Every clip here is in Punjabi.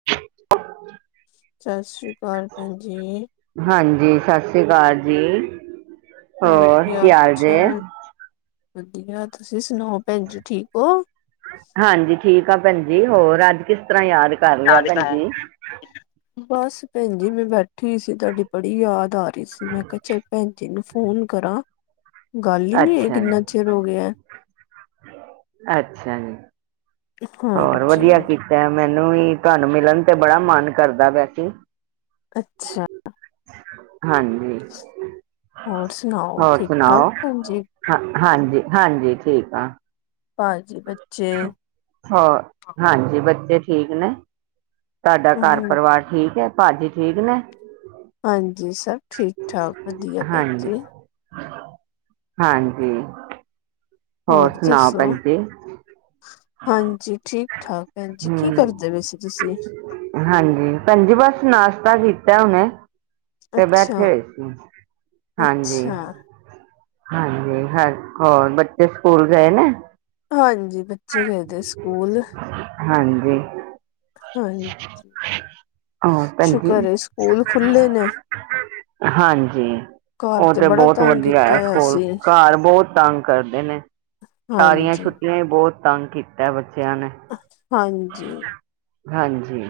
' [unintelligible] ਛਸਰੀ ਸ਼੍ਰੀ ਕਾਲ ਭੈਣ ਜੀ। ਹਾਂਜੀ, ਸਸੀ ਸ੍ਰੀ ਅਕਾਲ ਜੀ ਹੋਰ ਕੀ ਹਾਲ ਜੇ? ਵਧੀਆ ਤੁਸੀਂ ਸੁਣਾਓ ਭੈਣ ਜੀ, ਠੀਕ ਓ? ਹਾਂਜੀ, ਠੀਕ ਆ ਭੈਣ ਜੀ ਹੋਰ ਅੱਜ ਕਿਸ ਤਰ੍ਹਾਂ ਯਾਦ ਕਰ ' ਲਿਆ ਭੈਣ ਜੀ [unintelligible] ਬੱਸ ਭੈਣ ਜੀ। ਮੈਂ ਬੈਠੀ ਸੀ, ਤੁਹਾਡੀ ਬੜੀ ਯਾਦ ਆ ਰਹੀ ਸੀ। ਮੈਂ ਕਿਹਾ ਚੱਲ ਭੈਣ ਜੀ ਨੂੰ ਫੋਨ ਕਰਾਂ। ਗੱਲ ਹੀ ਨਹੀਂ ਹੋਈ ਅੱਛਾ ਜੀ ਕਿੰਨਾ ਚਿਰ ਹੋ ਗਿਆ। ਅੱਛਾ ਜੀ ਹੋਰ ਹਾਂਜੀ ਵਧੀਆ ਕੀਤਾ। ਮੈਨੂੰ ਵੀ ਤੁਹਾਨੂੰ ਮਿਲਣ ਤੇ ਬੜਾ ਮਨ ਕਰਦਾ ਪਿਆ ਸੀ। ਅੱਛਾ। ਹਾਂਜੀ। ਹੋਰ ਸੁਣਾਓ, ਹੋਰ ਠੀਕ-ਠਾਕ ਸੁਣਾਓ ਭੈਣ ਜੀ ਹਾਂ, ਹਾਂਜੀ-ਹਾਂਜੀ ਠੀਕ ਆਂ। ਭਾਜੀ ਬੱਚੇ ਹਾਂ, ਹਾਂਜੀ ਬੱਚੇ ਠੀਕ ਨੇ। ਤੁਹਾਡਾ ਘਰ ਹ ਪਰਿਵਾਰ ਠੀਕ ਆ ਭਾਜੀ ਠੀਕ ਨੇ ਹਾਂਜੀ, ਸਭ ਠੀਕ-ਠਾਕ ਵਧੀਆ ਭੈਣ ਹਾਂਜੀ ਜੀ। ਹਾਂਜੀ। ਹੋਰ ਸੁਣਾਓ ਦੱਸੋ ਭੈਣ ਜੀ ਹਾਂਜੀ, ਠੀਕ ਠਾਕ ਭੈਣਜੀ ਕੀ ਹਮ ਕਰਦੇ ਪਏ ਸੀ ਤੁਸੀਂ ਹਾਂਜੀ, ਭੈਣ ਜੀ ਬੱਸ ਨਾਸ਼ਤਾ ਕੀਤਾ ਹੁਨੇ। ਤੇ ਬੈਠੇ ਅੱਛਾ ਹੋਏ ਸੀ, ਹਾਂਜੀ। ਅੱਛਾ ਹਾਂਜੀ, ਹਰਕੋਰ ਬੱਚੇ ਸਕੂਲ ਗਏ ਨੇ ਹਾਂਜੀ, ਬੱਚੇ ਗਏ ਭੇਜਤੇ ਸਕੂਲ। ਹਾਂਜੀ। ਹਾਂਜੀ। ਔਰ ਭੈਣਜੀ' ਸ਼ੁਕਰ ਏ ' ਸਕੂਲ ਖੁੱਲੇ ਨੇ [unintelligible] ਹਾਂਜੀ, ਘਰ ਉਹ ਤੇ ਬੜਾ ਬਹੁਤ ਤੰਗ ਵਧੀਆ ਕੀਤਾ ਐ ਹੋਇਆ ਸਕੂਲ ਸੀ ਘਰ ਬਹੁਤ ਤੰਗ ਕਰਦੇ ਨੇ, ਸਾਰੀਆਂ ਹਾਂਜੀ ਛੁੱਟੀਆਂ ਬਹੁਤ ਤੰਗ ਕੀਤਾ, ਬੱਚਿਆਂ ਨੇ। ਹਾਂਜੀ। ਹਾਂਜੀ,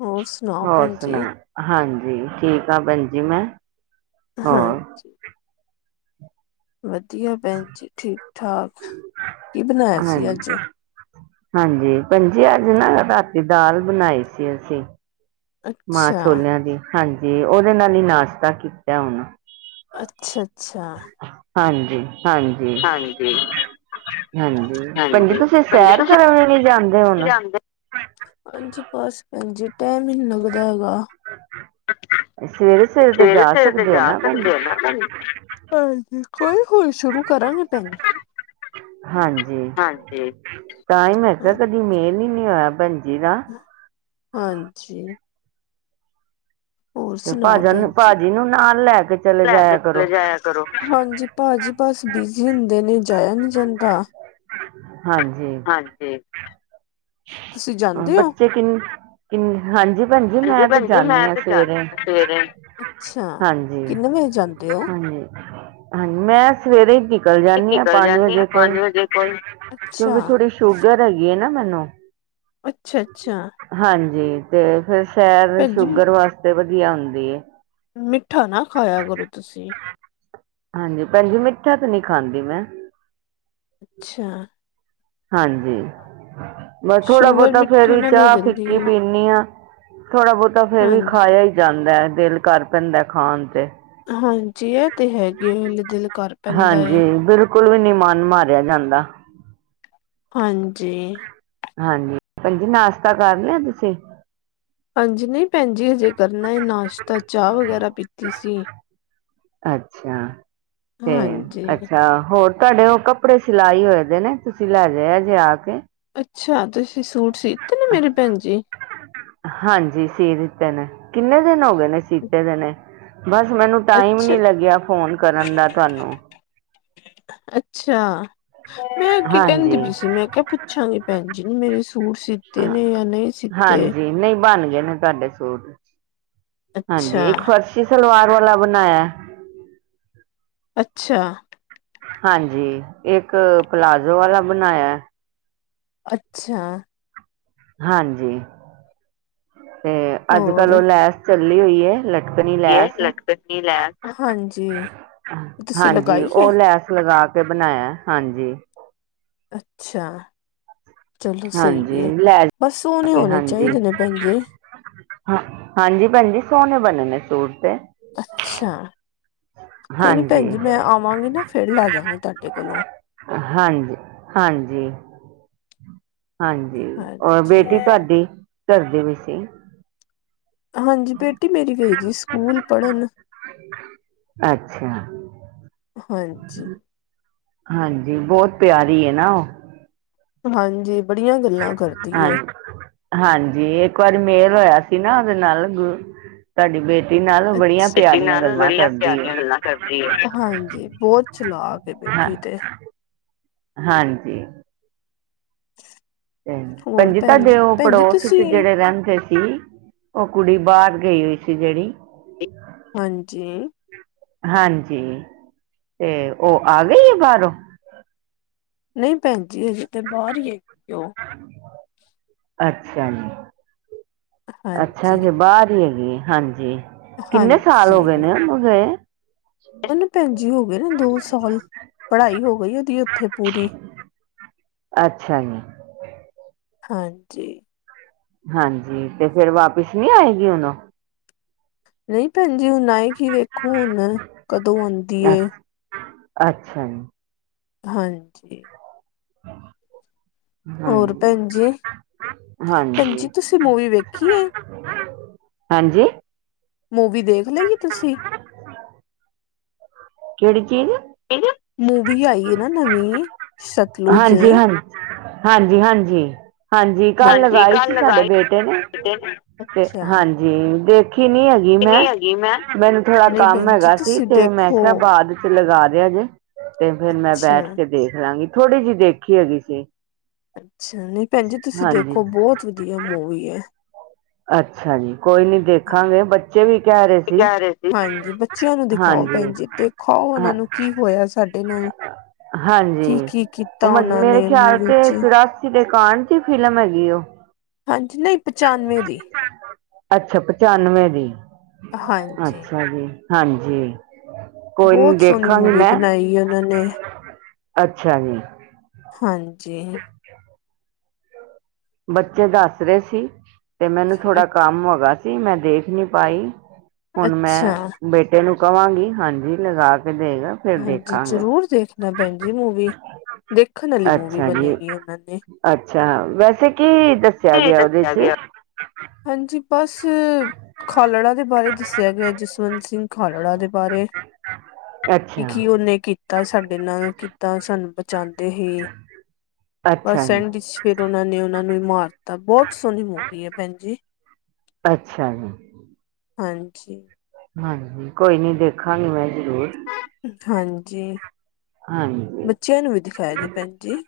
ਹੋਰ ਸੁਣਾਓ ਔਰ ਭੈਣ ਸੁਣਾ। ਜੀ ਹਾਂਜੀ, ਠੀਕ ਆ ਭੈਣ ਜੀ ਮੈਂ। ਹੋਰ ਹਾਂਜੀ। ਵਧੀਆ ਭੈਣ ਜੀ, ਠੀਕ-ਠਾਕ ਕੀ ਬਣਾਇਆ ਸੀ ਹਾਂਜੀ ਅੱਜ ਹਾਂਜੀ, ਭੈਣਜੀ ਅੱਜ ਨਾ ਰਾਤੀ ਦਾਲ ਬਣਾਈ ਸੀ ਅਸੀਂ। ਅੱਛਾ ਮਾਂਹ-ਛੋਲਿਆ ਦੀ ਹਾਂਜੀ, ਉਹਦੇ ਨਾਲ ਹੀ ਨਾਸ਼ਤਾ ਕੀਤਾ ਹੁਣ। ਅੱਛਾ-ਅੱਛਾ। ਹਾਂਜੀ-ਹਾਂਜੀ। ਹਾਂਜੀ, ਭੈਣਜੀ ਹਾਂਜੀ ਤੁਸੀਂ ਭੈਣਜੀ ਸੈਰ ਤੁਸੀਂ ਕਰਨ ਵੀ ਨੀ ਜਾਂਦੇ ਹੁਣ ਹਾਂਜੀ, ਬਸ ਭੈਣਜੀ ਟਾਇਮ ਹੀ ਨੀ ਲੱਗਦਾ ਹੈਗਾ। ਸਵੇਰੇ ਤੇ ਸਵੇਰੇ- ਜਾ ਸਵੇਰੇ ਤੇ ਸਕਦੇ ਹੋ ਜਾ ਨਾ ਭੈਣਜੀ ਸਕਦੇ ਆ ਨਾ ਭੈਣਜੀ। ਹਾਂਜੀ, ਹੌਲੀ-ਹੌਲੀ ਸ਼ੁਰੂ ਕਰਾਂਗੇ ਭੈਣ ਜੀ। ਹਾਂਜੀ, ਤਾਂ ਹੀ ਮੈਂ ਕਿਹਾ ਕਦੇ ਹਾਂਜੀ ਕਦੀ ਮੇਲ ਹੀ ਨੀ ਹੋਇਆ ਭੈਣ ਜੀ ਦਾ। ਹਾਂਜੀ। ਹੋਰ ਤੇ ਸੁਣਾਓ। ਭੈਣ ਭਾਜਨ ਜੀ ਭਾਜੀ ਨੂੰ ਨਾਲ ਲੈ ਕੇ ਚਲੇ ਪੈਦਲ ਜਾਇਆ ਕਰੋ ਚਲੇ ਜਾਇਆ ਕਰੋ। ਹਾਂਜੀ, ਭਾਜੀ ਬਸ ਬਿਜੀ ਹੁੰਦੇ ਨੇ ਜਾਇਆ ਨੀ ਜਾਂਦਾ। ਹਾਂਜੀ। ਹਾਂਜੀ। ਤੁਸੀਂ ਜਾਂਦੇ ਹੋ ਬੱਚੇ ਕਿੰਨੇ ਕਿੰਨੇ ਹਾਂਜੀ, ਭੈਣ ਜੀ ਹਾਂਜੀ ਮੈਂ ਤੇ ਭੈਣ ਜੀ ਜਾਂਦੀ ਮੈਂ ਹਾਂ ਤੇ ਜਾਂਦੀ ਸਵੇਰੇ ਹਾਂ ਸਵੇਰੇ ਅੱਛਾ ਹਾਂਜੀ। ਕਿੰਨੇ ਵਜੇ ਜਾਂਦੇ ਹੋ ਹਾਂਜੀ, ਹਾਂਜੀ ਮੈਂ ਸਵੇਰੇ ਈ ਕੀ ਨਿਕਲ ਜਾਂਦੀ ਆ ਨਿਕਲ ਪੰਜ ਜਾਂਦੀ ਆ ਵਜੇ ਕੁ, ਪੰਜ ਵਜੇ ਕੋਲ ਅੱਛਾ ਕਿਉਂਕਿ ਥੋੜ੍ਹੀ ਸ਼ੂਗਰ ਹੈਗੀ ਹੈ ਨਾ ਮੈਨੂੰ। ਅੱਛਾ - ਅੱਛਾ। ਹਾਂਜੀ ਤੇ ਫਿਰ ਸੈਰ ਭੈਣ ਜੀ ਸ਼ੂਗਰ ਵਾਸਤੇ ਵਧੀਆ ਹੁੰਦੀ ਐ। ਮਿੱਠਾ ਨਾ ਖਾਇਆ ਕਰੋ ਤੁਸੀਂ। ਹਾਂਜੀ ਭੈਣ ਜੀ ਮਿੱਠਾ ਤੇ ਨਹੀ ਖਾਂਦੀ ਮੈਂ। ਅੱਛਾ। ਹਾਂਜੀ, ਮੈਂ ਥੋੜਾ ਸ਼ੂਗਰ -ਬਹੁਤਾ ਫੇਰ ਮਿੱਠੇ ਵੀ ਨਾਲ ਹੋ ਚਾਹ ਜਾਂਦੀ ਫਿੱਕੀ ਹੈ ਪੀਂਦੀ ਹਾਂ। ਥੋੜ੍ਹਾ -ਬਹੁਤਾ ਫੇਰ ਵੀ ਹਾਂਜੀ ਖਾਇਆ ਹੀ ਜਾਂਦਾ ਦਿਲ ਕਰ ਪੈਂਦਾ ਖਾਣ ਤੇ ਹਾਂਜੀ ਇਹ ਤੇ ਹੈਗੇ ਹਲੇ ਦਿਲ ਕਰ ਪੈਂਦਾ ਏ। ਬਿਲਕੁੱਲ ਵੀ ਨੀ ਮਨ ਮਾਰਿਆ ਜਾਂਦਾ। ਹਾਂਜੀ। ਹਾਂਜੀ ਭੈਣ ਜੀ ਨਾਸ਼ਤਾ ਕਰ ਲਿਆ ਤੁਸੀਂ। ਹਾਂਜੀ, ਨਹੀਂ ਭੈਣ ਜੀ ਹਜੇ ਕਰਨਾ ਨਾਸ਼ਤਾ ਚਾਹ ਵਗੈਰਾ ਪੀਤੀ ਸੀ। ਅੱਛਾ ਤੇ ਹਾਂਜੀ ਅੱਛਾ ਹੋਰ। ਤੁਹਾਡੇ ਉਹ ਕੱਪੜੇ ਸਿਲਾਈ ਹੋਏ ਦੇ ਨੇ, ਤੁਸੀਂ ਲੈ ਜਾਇਆ ਜੇ ਆ ਕੇ। ਅੱਛਾ, ਤੁਸੀਂ ਸੂਟ ਸੀਤੇ ਨੀ ਮੇਰੇ ਭੈਣ ਜੀ। ਹਾਂਜੀ ਸੀ ਦਿੱਤੇ ਨੇ, ਕਿੰਨੇ ਦਿਨ ਹੋ ਗਏ ਨੇ ਸੀਤੇ ਵੇ ਨੇ। ਬਸ ਮੈਨੂੰ ਟਾਇਮ ਅੱਛਾ ਨੀ ਲੱਗਿਆ ਫੋਨ ਕਰਨ ਦਾ ਤੁਹਾਨੂੰ। ਅੱਛਾ, ਮੈਂ ਅੱਗੇ ਕਹਿੰਦੀ ਹਾਂਜੀ ਪਈ ਸੀ। ਮੈਂ ਕਿਹਾ ਪੁ ਪੁੱਛਾਗੀ ਭੈਣ ਜੀ ਨੂੰ ਮੇਰੇ ਸੂਟ ਸੀਤੇ ਹਾਂ, ਨੇ ਜਾਂ ਨਹੀਂ ਸੀਤੇ ਹਾਂਜੀ ਨਹੀਂ ਬਣ ਗਏ ਨੇ ਤੁਹਾਡੇ ਸੂਟ। ਹਾਂਜੀ, ਅੱਛਾ ਇੱਕ ਫਰਸੀ ਸਲਵਾਰ ਵਾਲਾ ਬਣਾਇਆ। ਅੱਛਾ। ਹਾਂਜੀ, ਇੱਕ ਪਲਾਜ਼ੋ ਵਾਲਾ ਬਣਾਇਆ। ਅੱਛਾ। ਹਾਂਜੀ, ਤੇ ਅੱਜ- ਕੱਲ ਹੋਰ ਉਹ ਲੈਸ ਚੱਲੀ ਹੋਈ ਹੈ ਲ ਲਟਕੱਟੀ ਲੈਸ, ਹਾਂਜੀ। ਤੁਸੀਂ ਹਾਂਜੀ, ਲਗਾਈ ਹੈ ਉਹ ਲੈਸ ਲਗਾ ਕੇ ਬਣਾਇਆ ਹਾਂਜੀ। ਅੱਛਾ। ਚਲੋ ਸਹੀ ਹਾਂਜੀ ਹੈ, ਲੈ ਬਸ ਜਾ ਸੋਹਣੇ ਕੇ ਹੋਣੇ ਹਾਂਜੀ ਚਾਹੀਦੇ ਨੇ ਲਟਕਣ ਜੇ ਹਾਂ, ਹਾਂਜੀ ਭੈਣਜੀ ਸੋਹਣੇ ਬਣੇ ਨੇ ਸੂਟ ਤੇ ਅੱਛਾ, ਕੋਈ ਨੀ ਹਾਂਜੀ ਭੈਣ ਜੀ ਮੈਂ ਆਵਾਂਗੀ ਨਾ ਫਿਰ ਲੈ ਜਵਾਂਗੀ ਤੁਹਾਡੇ ਕੋਲੋਂ। ਹਾਂਜੀ-ਹਾਂਜੀ। ਹਾਂਜੀ ਔਰ ਹਾਂਜੀ ਬੇਟੀ ਤੁਹਾਡੀ ਘਰ ਦੀ ਵੀ ਸੀ। ਹਾਂਜੀ, ਬੇਟੀ ਮੇਰੀ ਗਈ ਵੀ ਸਕੂਲ ਪੜ੍ਹਨ। ਅੱਛਾ। ਹਾਂਜੀ। ਹਾਂਜੀ, ਬਹੁਤ ਪਿਆਰੀ ਏ ਨਾ ਉਹ। ਹਾਂਜੀ। ਬੜੀਆਂ ਗੱਲਾਂ ਕਰਦੀ ਹੈ ਹਾਂਜੀ, ਇੱਕ ਵਾਰੀ ਮੇਲ ਹੋਇਆ ਸੀ ਨਾ ਉਹਦੇ ਨਾਲ ਗ- ਅੱਛਾ, ਨਾਲੇ ਗੱਲਾਂ ਬੜੀਆ ਕਰਦੀ ਹੈ ਪਿਆਰੀਆ ਗੱਲਾਂ ਕਰਦੀ ਏ, ਹਾਂਜੀ ਬਹੁਤ ਚਲਾਕ। ਇਹ ਫਿਰ ਹਾਂ ਠੀਕ ਏ। ਹਾਂਜੀ। ਤੇ ਭੈਣ ਹੋਰ ਜੀ ਤੁਹਾਡੇ ਉਹ ਭੈਣ ਜੀ ਪੜੋਸ ਚ ਤੁਸੀਂ ਜਿਹੜੇ ਰਹਿੰਦੇ ਸੀ। ਉਹ ਕੁੜੀ ਬਾਹਰ ਗਈ ਹੋਈ ਸੀ ਜਿਹੜੀ। ਹਾਂਜੀ। ਹਾਂਜੀ ਤੇ ਉਹ ਆ ਗਈ ਆ ਬਾਹਰੋਂ। ਨਹੀਂ ਭੈਣਜੀ ਹਜੇ ਤੇ ਬਾਹਰ ਹੀ ਏ। ਕਿਉ? ਅੱਛਾ ਜੀ। ਅੱਛਾ ਹਾਂਜੀ ਜੀ ਬਾਹਰ ਹੀ ਹੈਗੀ, ਹਾਂਜੀ ਕਿੰਨੇ ਸਾਲ ਹੋ ਹਾਂਜੀ ਗਏ ਨੇ ਉਹਨੂੰ ਗਏ। ਉਹਨੂੰ ਭੈਜੀ ਹੋ ਗਏ ਨੇ ਦੋ ਸਾਲ ਪੜ੍ਹਾਈ ਹੋ ਗਈ ਉਹਦੀ ਉੱਥੇ ਪੂਰੀ। ਅੱਛਾ ਜੀ। ਹਾਂਜੀ। ਹਾਂਜੀ ਤੇ ਫੇਰ ਵਾਪਿਸ ਨੀ ਆਏਗੀ ਹੁਣ ਉਹ। ਨਹੀਂ ਭੈਣ ਜੀ ਹੁਣ ਆਏ ਕੀ ਵੇਖੋ ਹੁਣ ਕਦੋਂ ਆਦੀ ਏ। ਅੱਛਾ ਜੀ। ਹਾਂਜੀ। ਹੋਰ ਹਾਂਜੀ ਭੈਣ ਜੀ। ਭੈਣ ਜੀ ਹਾਂਜੀ ਤੁਸੀਂ ਮੂਵੀ ਵੇਖੀ ਏ। ਹਾਂਜੀ। ਮੂਵੀ ਦੇਖ ਲਈ ਤੁਸੀਂ? ਕਿਹੜੀ ਚੀਜ਼? ਮੂਵੀ ਆਈ ਨਾ ਨਵੀਂ ਸਤਲੁਜ। ਹਾਂਜੀ-ਹਾਂਜੀ-ਹਾਂਜੀ-ਹਾਂਜੀ। ਹਾਂਜੀ ਹਾਂਜੀ ਲਗਾਈ ਕੱਲ ਸੀ ਸਾਡੇ ਲਗਾਈ ਬੇਟੇ ਨੇ ਤੇ ਤੇ ਅੱਛਾ ਹਾਂਜੀ, ਦੇਖੀ ਨੀ ਮੈਂ ਕਿੰਨੀ ਹੈਗੀ ਮੈਂ ਮੈਨੂੰ ਥੋੜਾ ਨਹੀਂ ਕੰਮ ਭੈਣ ਜੀ ਹੈਗਾ ਸੀ ਤੁਸੀਂ ਤੇ ਮੈਂ ਦੇਖੋ ਕਿਹਾ ਬਾਅਦ ਫਿਰ ਲਗਾ ਦਿਆਗੇ ਤੇ ਫਿਰ ਮੈਂ ਬੈਠ ਅੱਛਾ ਕੇ ਦੇਖ ਲਾਂਗੀ ਥੋੜ੍ਹੀ ਜਿਹੀ ਦੇਖੀ ਹੈਗੀ ਸੀ। ਅੱਛਾ, ਨਈ ਭੈਣ ਜੀ ਤੁਸੀਂ ਹਾਂਜੀ ਦੇਖੋ ਬਹੁਤ ਵਧੀਆ ਮੂਵੀ ਏ। ਅੱਛਾ ਜੀ, ਕੋਈ ਨੀ। ਦੇਖਾਂਗੇ ਬੱਚੇ ਵੀ ਕਹਿ ਰਹੇ ਸੀ, ਹਾਂਜੀ। ਖਾਓ। ਉਹਨਾਂ ਹਾਂ ਨੂੰ ਕੀ ਹੋਇਆ ਸਾਡੇ ਨਾਲ। ਹਾਂਜੀ, ਕੀ-ਕੀ ਕੀਤਾ ਉਹ ਉਹਨਾਂ ਮੇਰੇ ਨੇ ਖਿਆਲ ਮੂਵੀ ਤੇ ਚ ਚਰਾ ਕਿ ਦੁਕਾਨ ਚ ਫਿਲਮ ਹੈਗੀ ਉਹ। ਹਾਂਜੀ ਨਹੀਂ। ਪਚਾਨਵੇਂ ਦੀ ਅੱਛਾ ਪਚਾਨਵੇਂ ਦੀ, ਹਾਂਜੀ ਅੱਛਾ ਜੀ। ਹਾਂਜੀ। ਕੋਈ ਨੀ ਬਹੁਤ ਸੋਹਣੀ ਦੇਖਾਂਗੀ ਮੂਵੀ ਮੈਂ ਬਣਾਈ ਉਹਨਾਂ ਨੇ। ਅੱਛਾ ਜੀ। ਹਾਂਜੀ। ਬੱਚੇ ਦੱਸ ਰਹੇ ਸੀ, ਤੇ ਮੈਨੂੰ ਅ ਥੋੜਾ ਕੰਮ ਹੋਗਾ ਸੀ। ਜੀ ਮੈਂ ਦੇਖ ਨੀ ਪਾਈ, ਹੁਣ ਮੈਂ ਅੱਛਾ ਬੇਟ ਏਨੂੰ ਕਹਾਂਗੀ ਹਾਂਜੀ ਲਗਾ ਕੇ ਦੇਵੇਗਾ। ਹਾਂਜੀ ਜ਼ਰੂਰ ਦੇਖਣਾ ਭੈਣ ਜੀ ਮੂਵੀ। ਦੇਖਣ ਆਲੀ ਮੂਵੀ ਅੱਛਾ ਜੀ ਬਣਾਈ ਹੈ ਉਹਨਾਂ ਨੇ। ਅੱਛਾ ਵੈਸੇ ਕੀ ਦੱਸਿਆ ਇਹ ਗਿਆ ਉਹਦੇ ਦੱਸਿਆ ਚ ਗਿਆ, ਹਾਂਜੀ। ਬੱਸ, ਖਾਲੜਾ ਦੇ ਬਾਰੇ ਦੱਸਿਆ ਗਿਆ, ਜਸਵੰਤ ਸਿੰਘ ਖਾਲੜਾ ਦੇ ਬਾਰੇ। ਕੀ, ਅੱਛਾ ਕੀ ਉਹਨੇ ਕੀਤਾ ਸਾਡੇ ਨਾਲ ਕਿੱਦਾਂ ਸਾਨੂੰ ਬਚਾਉਂਦੇ ਸੀ। ਅੱਛਾ ਬਸ ਜੀ ਐਂਡ ਵਿਚ ਫਿਰ ਉਹਨਾ ਨੇ ਉਹਨਾਂ ਨੂੰ ਹੀ ਮਾਰ ਦਿੱਤਾ ਬਹੁਤ ਸੋਹਣੀ ਮੂਵੀ ਹੈ ਭੈਣ ਜੀ। ਅੱਛਾ ਜੀ। ਹਾਂਜੀ। ਹਾਂਜੀ, ਕੋਈ ਨੀ ਦੇਖਾਂਗੀ ਮੈ ਜ਼ਰੂਰ। ਹਾਂਜੀ, ਹਾਂਜੀ ਬੱਚਿਆਂ ਨੂੰ ਵੀ ਦਿਖਾਇਆ ਜੀ ਭੈਣ ਜੀ।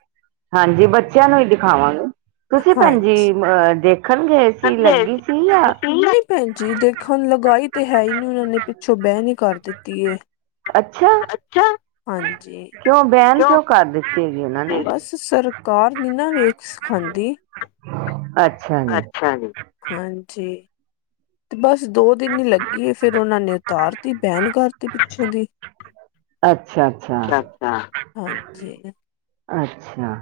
ਹਾਂਜੀ ਬੱਚਿਆਂ ਨੂੰ ਹੀ ਦਿਖਾਵਾਂਗੇ, ਤੁਸੀਂ ਭੈਣ ਜੀ ਮ ਦੇਖਣ ਗਏ ਸੀ। ਹਜੀ ਲੱਗੀ ਸੀ [unintelligible] ਜਾਂ ਨਹੀਂ ਭੈਣਜੀ ਦੇਖਣ ਲਗਾਈ ਤੇ ਹੈ ਨਹੀਂ ਉਹਨਾਂ ਨੇ ਪਿੱਛੋਂ ਬੈਂਡ ਕਰ ਦਿੱਤੀ ਐ। ਅੱਛਾ। ਅੱਛਾ ਹਾਂਜੀ। ਕਿਉਂ ਬੈਨ ਕਿਉਂ, ਕਰ ਦਿੱਤੀ ਹੈਗੀ ਉਹਨਾਂ ਨੇ ਬਸ ਸਰਕਾਰ ਨੀ ਨਾ ਵੇਖ ਸਿਖਾਂਦੀ। ਅੱਛਾ। ਜੀ ਅੱਛਾ, ਹਾਂਜੀ ਤੇ ਬਸ ਦੋ ਦਿਨ ਈ ਲੱ ਗੇ ਫ਼ੇਰ ਉਹਨਾਂ ਨੇ ਉਤਾਰਤੀ ਬੈਨ ਕਰਤੀ ਪਿੱਛੋਂ ਦੀ ਅੱਛਾ- ਅੱਛਾ। ਹਾਂ -ਹਾਂਜੀ। ਅੱਛਾ।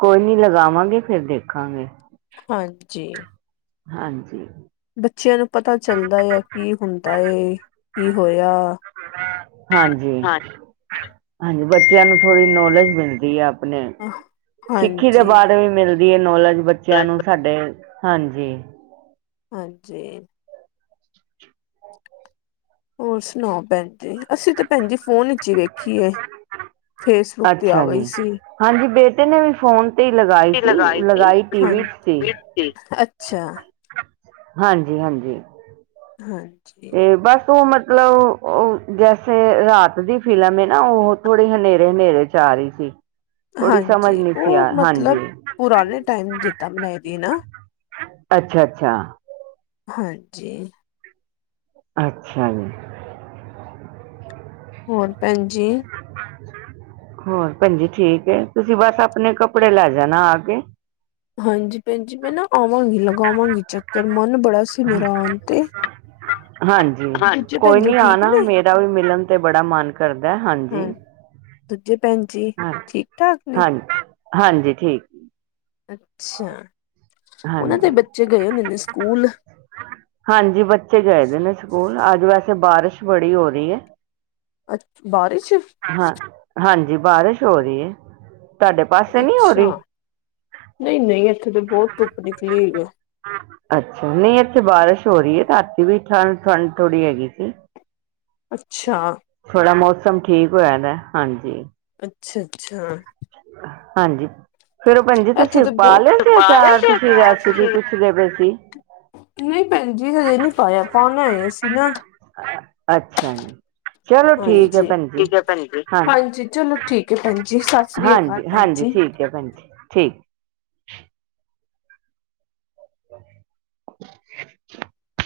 ਕੋਈ ਨੀ ਲਗਾਵਾਂਗੇ, ਫ਼ੇਰ ਦੇਖਾਂਗੇ। ਹਾਂਜੀ। ਹਾਂਜੀ। ਬੱਚਿਆਂ ਨੂੰ ਪਤਾ ਚੱਲਦਾ ਆ ਕੀ ਹੁੰਦਾ ਏ, ਕੀ ਹੋਇਆਂ। ਹਾਂਜੀ, ਹਾਂਜੀ ਬੱਚਿਆਂ ਨੂੰ ਥੋੜ੍ਹੀ ਨੌਲੇਜ ਮਿਲਦੀ ਆ। ਆਪਣੇ, ਸਿੱਖੀ ਦੇ ਹਾਂਜੀ। ਬਾਅਦ ਵੀ ਮਿਲਦੀ ਹੈ, ਨੌਲੇਜ ਬੱਚਿਆਂ ਨੂੰ ਸਾਡੇ। ਹਾਂਜੀ। ਹਾਂਜੀ। ਹੋਰ ਸੁਣਾਓ ਭੈਣ? ਤੇ ਅਸੀਂ ਤਾਂ ਭੈਣ ਜੀ ਫ਼ੋਨ ਵਿੱਚ ਈ ਵੇਖੀਏ, ਫੇਸਬੁੱਕ ਤੇ ਆ ਅੱਛਾ ਗਈ ਜੀ ਸੀ। ਹਾਂਜੀ ਬੇਟੇ ਨੇ ਵੀ ਫ਼ੋਨ ਤੇ ਲਗਾਈ ਸੀ, ਲਗਾਈ ਟੀਵੀ 'ਚ ਸੀ। ਅੱਛਾ, ਹਾਂਜੀ- ਹਾਂਜੀ। ਹਾਂਜੀ। ਤੇ ਬਸ ਉਹ ਮਤਲਬ ਉਹ ਜੈਸੇ ਰਾਤ ਦੀ ਫ਼ਿਲਮ ਏ ਨਾ ਉਹ ਥੋੜ੍ਹੇ ਹਨੇਰੇ-ਹਨੇਰੇ 'ਚ ਚਾਅ ਰਹੀ ਸੀ। ਥੋੜ੍ਹੀ ਹਾਂਜੀ, ਸਮਝ ਨਹੀਂ ਸੀ ਉਹ ਆ ਮਤਲਬ, ਹਾਂਜੀ ਪੁਰਾਣੇ ਟਾਈਮ ਜਿੱਦਾਂ, ਬਣਾਈ ਦੀ ਨਾ ਅੱਛਾ- ਅੱਛਾ। ਹਾਂਜੀ। ਅੱਛਾ ਜੀ। ਹੋਰ ਭੈਣ ਜੀ ਹੋਰ ਭੈਣ ਜੀ ਠੀਕ ਐ ਤੁਸੀਂ ਬੱਸ ਆਪਣੇ ਕੱਪੜੇ ਲੈ ਜਾਣਾ ਆ ਕੇ ਹਾਂਜੀ, ਭੈਣ ਜੀ ਮੈਂ ਨਾ ਆਵਾਂਗੀ ਲਗਾਵਾਂਗੀ ਚੱਕਰ ਮਨ ਬੜਾ ਮੇਰਾ ਆਉਣ ਤੇ ਹਾਂਜੀ, ਦੂਜੇ ਭੈਣ ਜੀ ਠੀਕ ਨੇ ਦਾ ਵੀ ਮਿਲਣ ਤੇ ਮਨ ਕਰਦਾ ਹਾਂਜੀ ਹਾਂ, ਦੂਜੇ ਭੈਣ ਜੀ ਹਾਂ, ਠੀਕ-ਠਾਕ ਨੇ? ਹਾਂਜੀ-ਹਾਂਜੀ ਠੀਕ। ਅੱਛਾ, ਉਹਨਾਂ ਦੇ ਹਾਂਜੀ ਬੱਚੇ ਗਏ ਹੁੰਦੇ ਨੇ ਸਕੂਲ ਹਾਂਜੀ, ਬੱਚੇ ਗਏ ਦੇ ਨੇ ਸਕੂਲ ਅੱਜ ਵੈਸੇ ਬਾਰਿਸ਼ ਬੜੀ ਹੋ ਰਹੀ ਐ ਅੱਛ ਬਾਰਿਸ਼ ਹਾਂ, ਹਾਂਜੀ ਬਾਰਿਸ਼ ਹੋ ਰਹੀ ਏ ਅੱਛਾ, ਨਹੀਂ-ਨਹੀਂ ਇੱਥੇ ਤਾਂ ਬਹੁਤ ਧੁੱਪ ਨਿਕਲੀ ਹੋਈ ਏ। ਅੱਛਾ, ਨਹੀਂ ਇੱਥੇ ਬਾਰਿਸ਼ ਹੋ ਰਹੀ ਐ ਤਾਂ ਰਾਤੀਂ ਵੀ ਠੰਡ-ਠੰਡ ਥੋੜ੍ਹੀ ਹੈਗੀ ਸੀ। ਅੱਛਾ। ਥੋੜ੍ਹਾ ਮੌਸਮ ਠੀਕ ਹੋਇਆਂ ਦਾ ਹਾਂਜੀ। ਅੱਛਾ-ਅੱਛਾ। ਹਾਂਜੀ, ਫ਼ੇਰ ਉਹ ਭੈਣ ਜੀ ਇੱਥੇ ਤੁਸੀਂ ਤੇ ਪਾ ਲਿਆ ਬਹੁਤ ਸੀ ਪਾਇਆ ਅਚਾਰ ਸੀ ਤੁਸੀਂ ਅਚਾਰ ਰੈਸਪੀ ਤੁਸੀਂ ਪੁੱਛ ' [unintelligible] ' ਸੀ। ਨਹੀਂ ਭੈਣ ਜੀ, ਹਜੇ ਨਹੀਂ ਪਾਇਆ ਪਾਉਣਾ ਐ ਅਸੀਂ ਨਾ ਅੱਛਾ ਜੀ ਚਲੋ ਠੀਕ ਹੈ ਹਾਂਜੀ, ਭੈਣ ਜੀ ਠੀਕ ਹੈ ਭੈਣ ਹਾਂ ਹਾਂਜੀ ਚਲੋ ਠੀਕ ਹੈ ਭੈਣ ਜੀ ਸੱਸਰੀਆ ਕਾਲ ਭੈਣ ਜੀ। ' [unintelligible] ' ਭੈਣ ਜੀ ਠੀਕ ' [inaudible]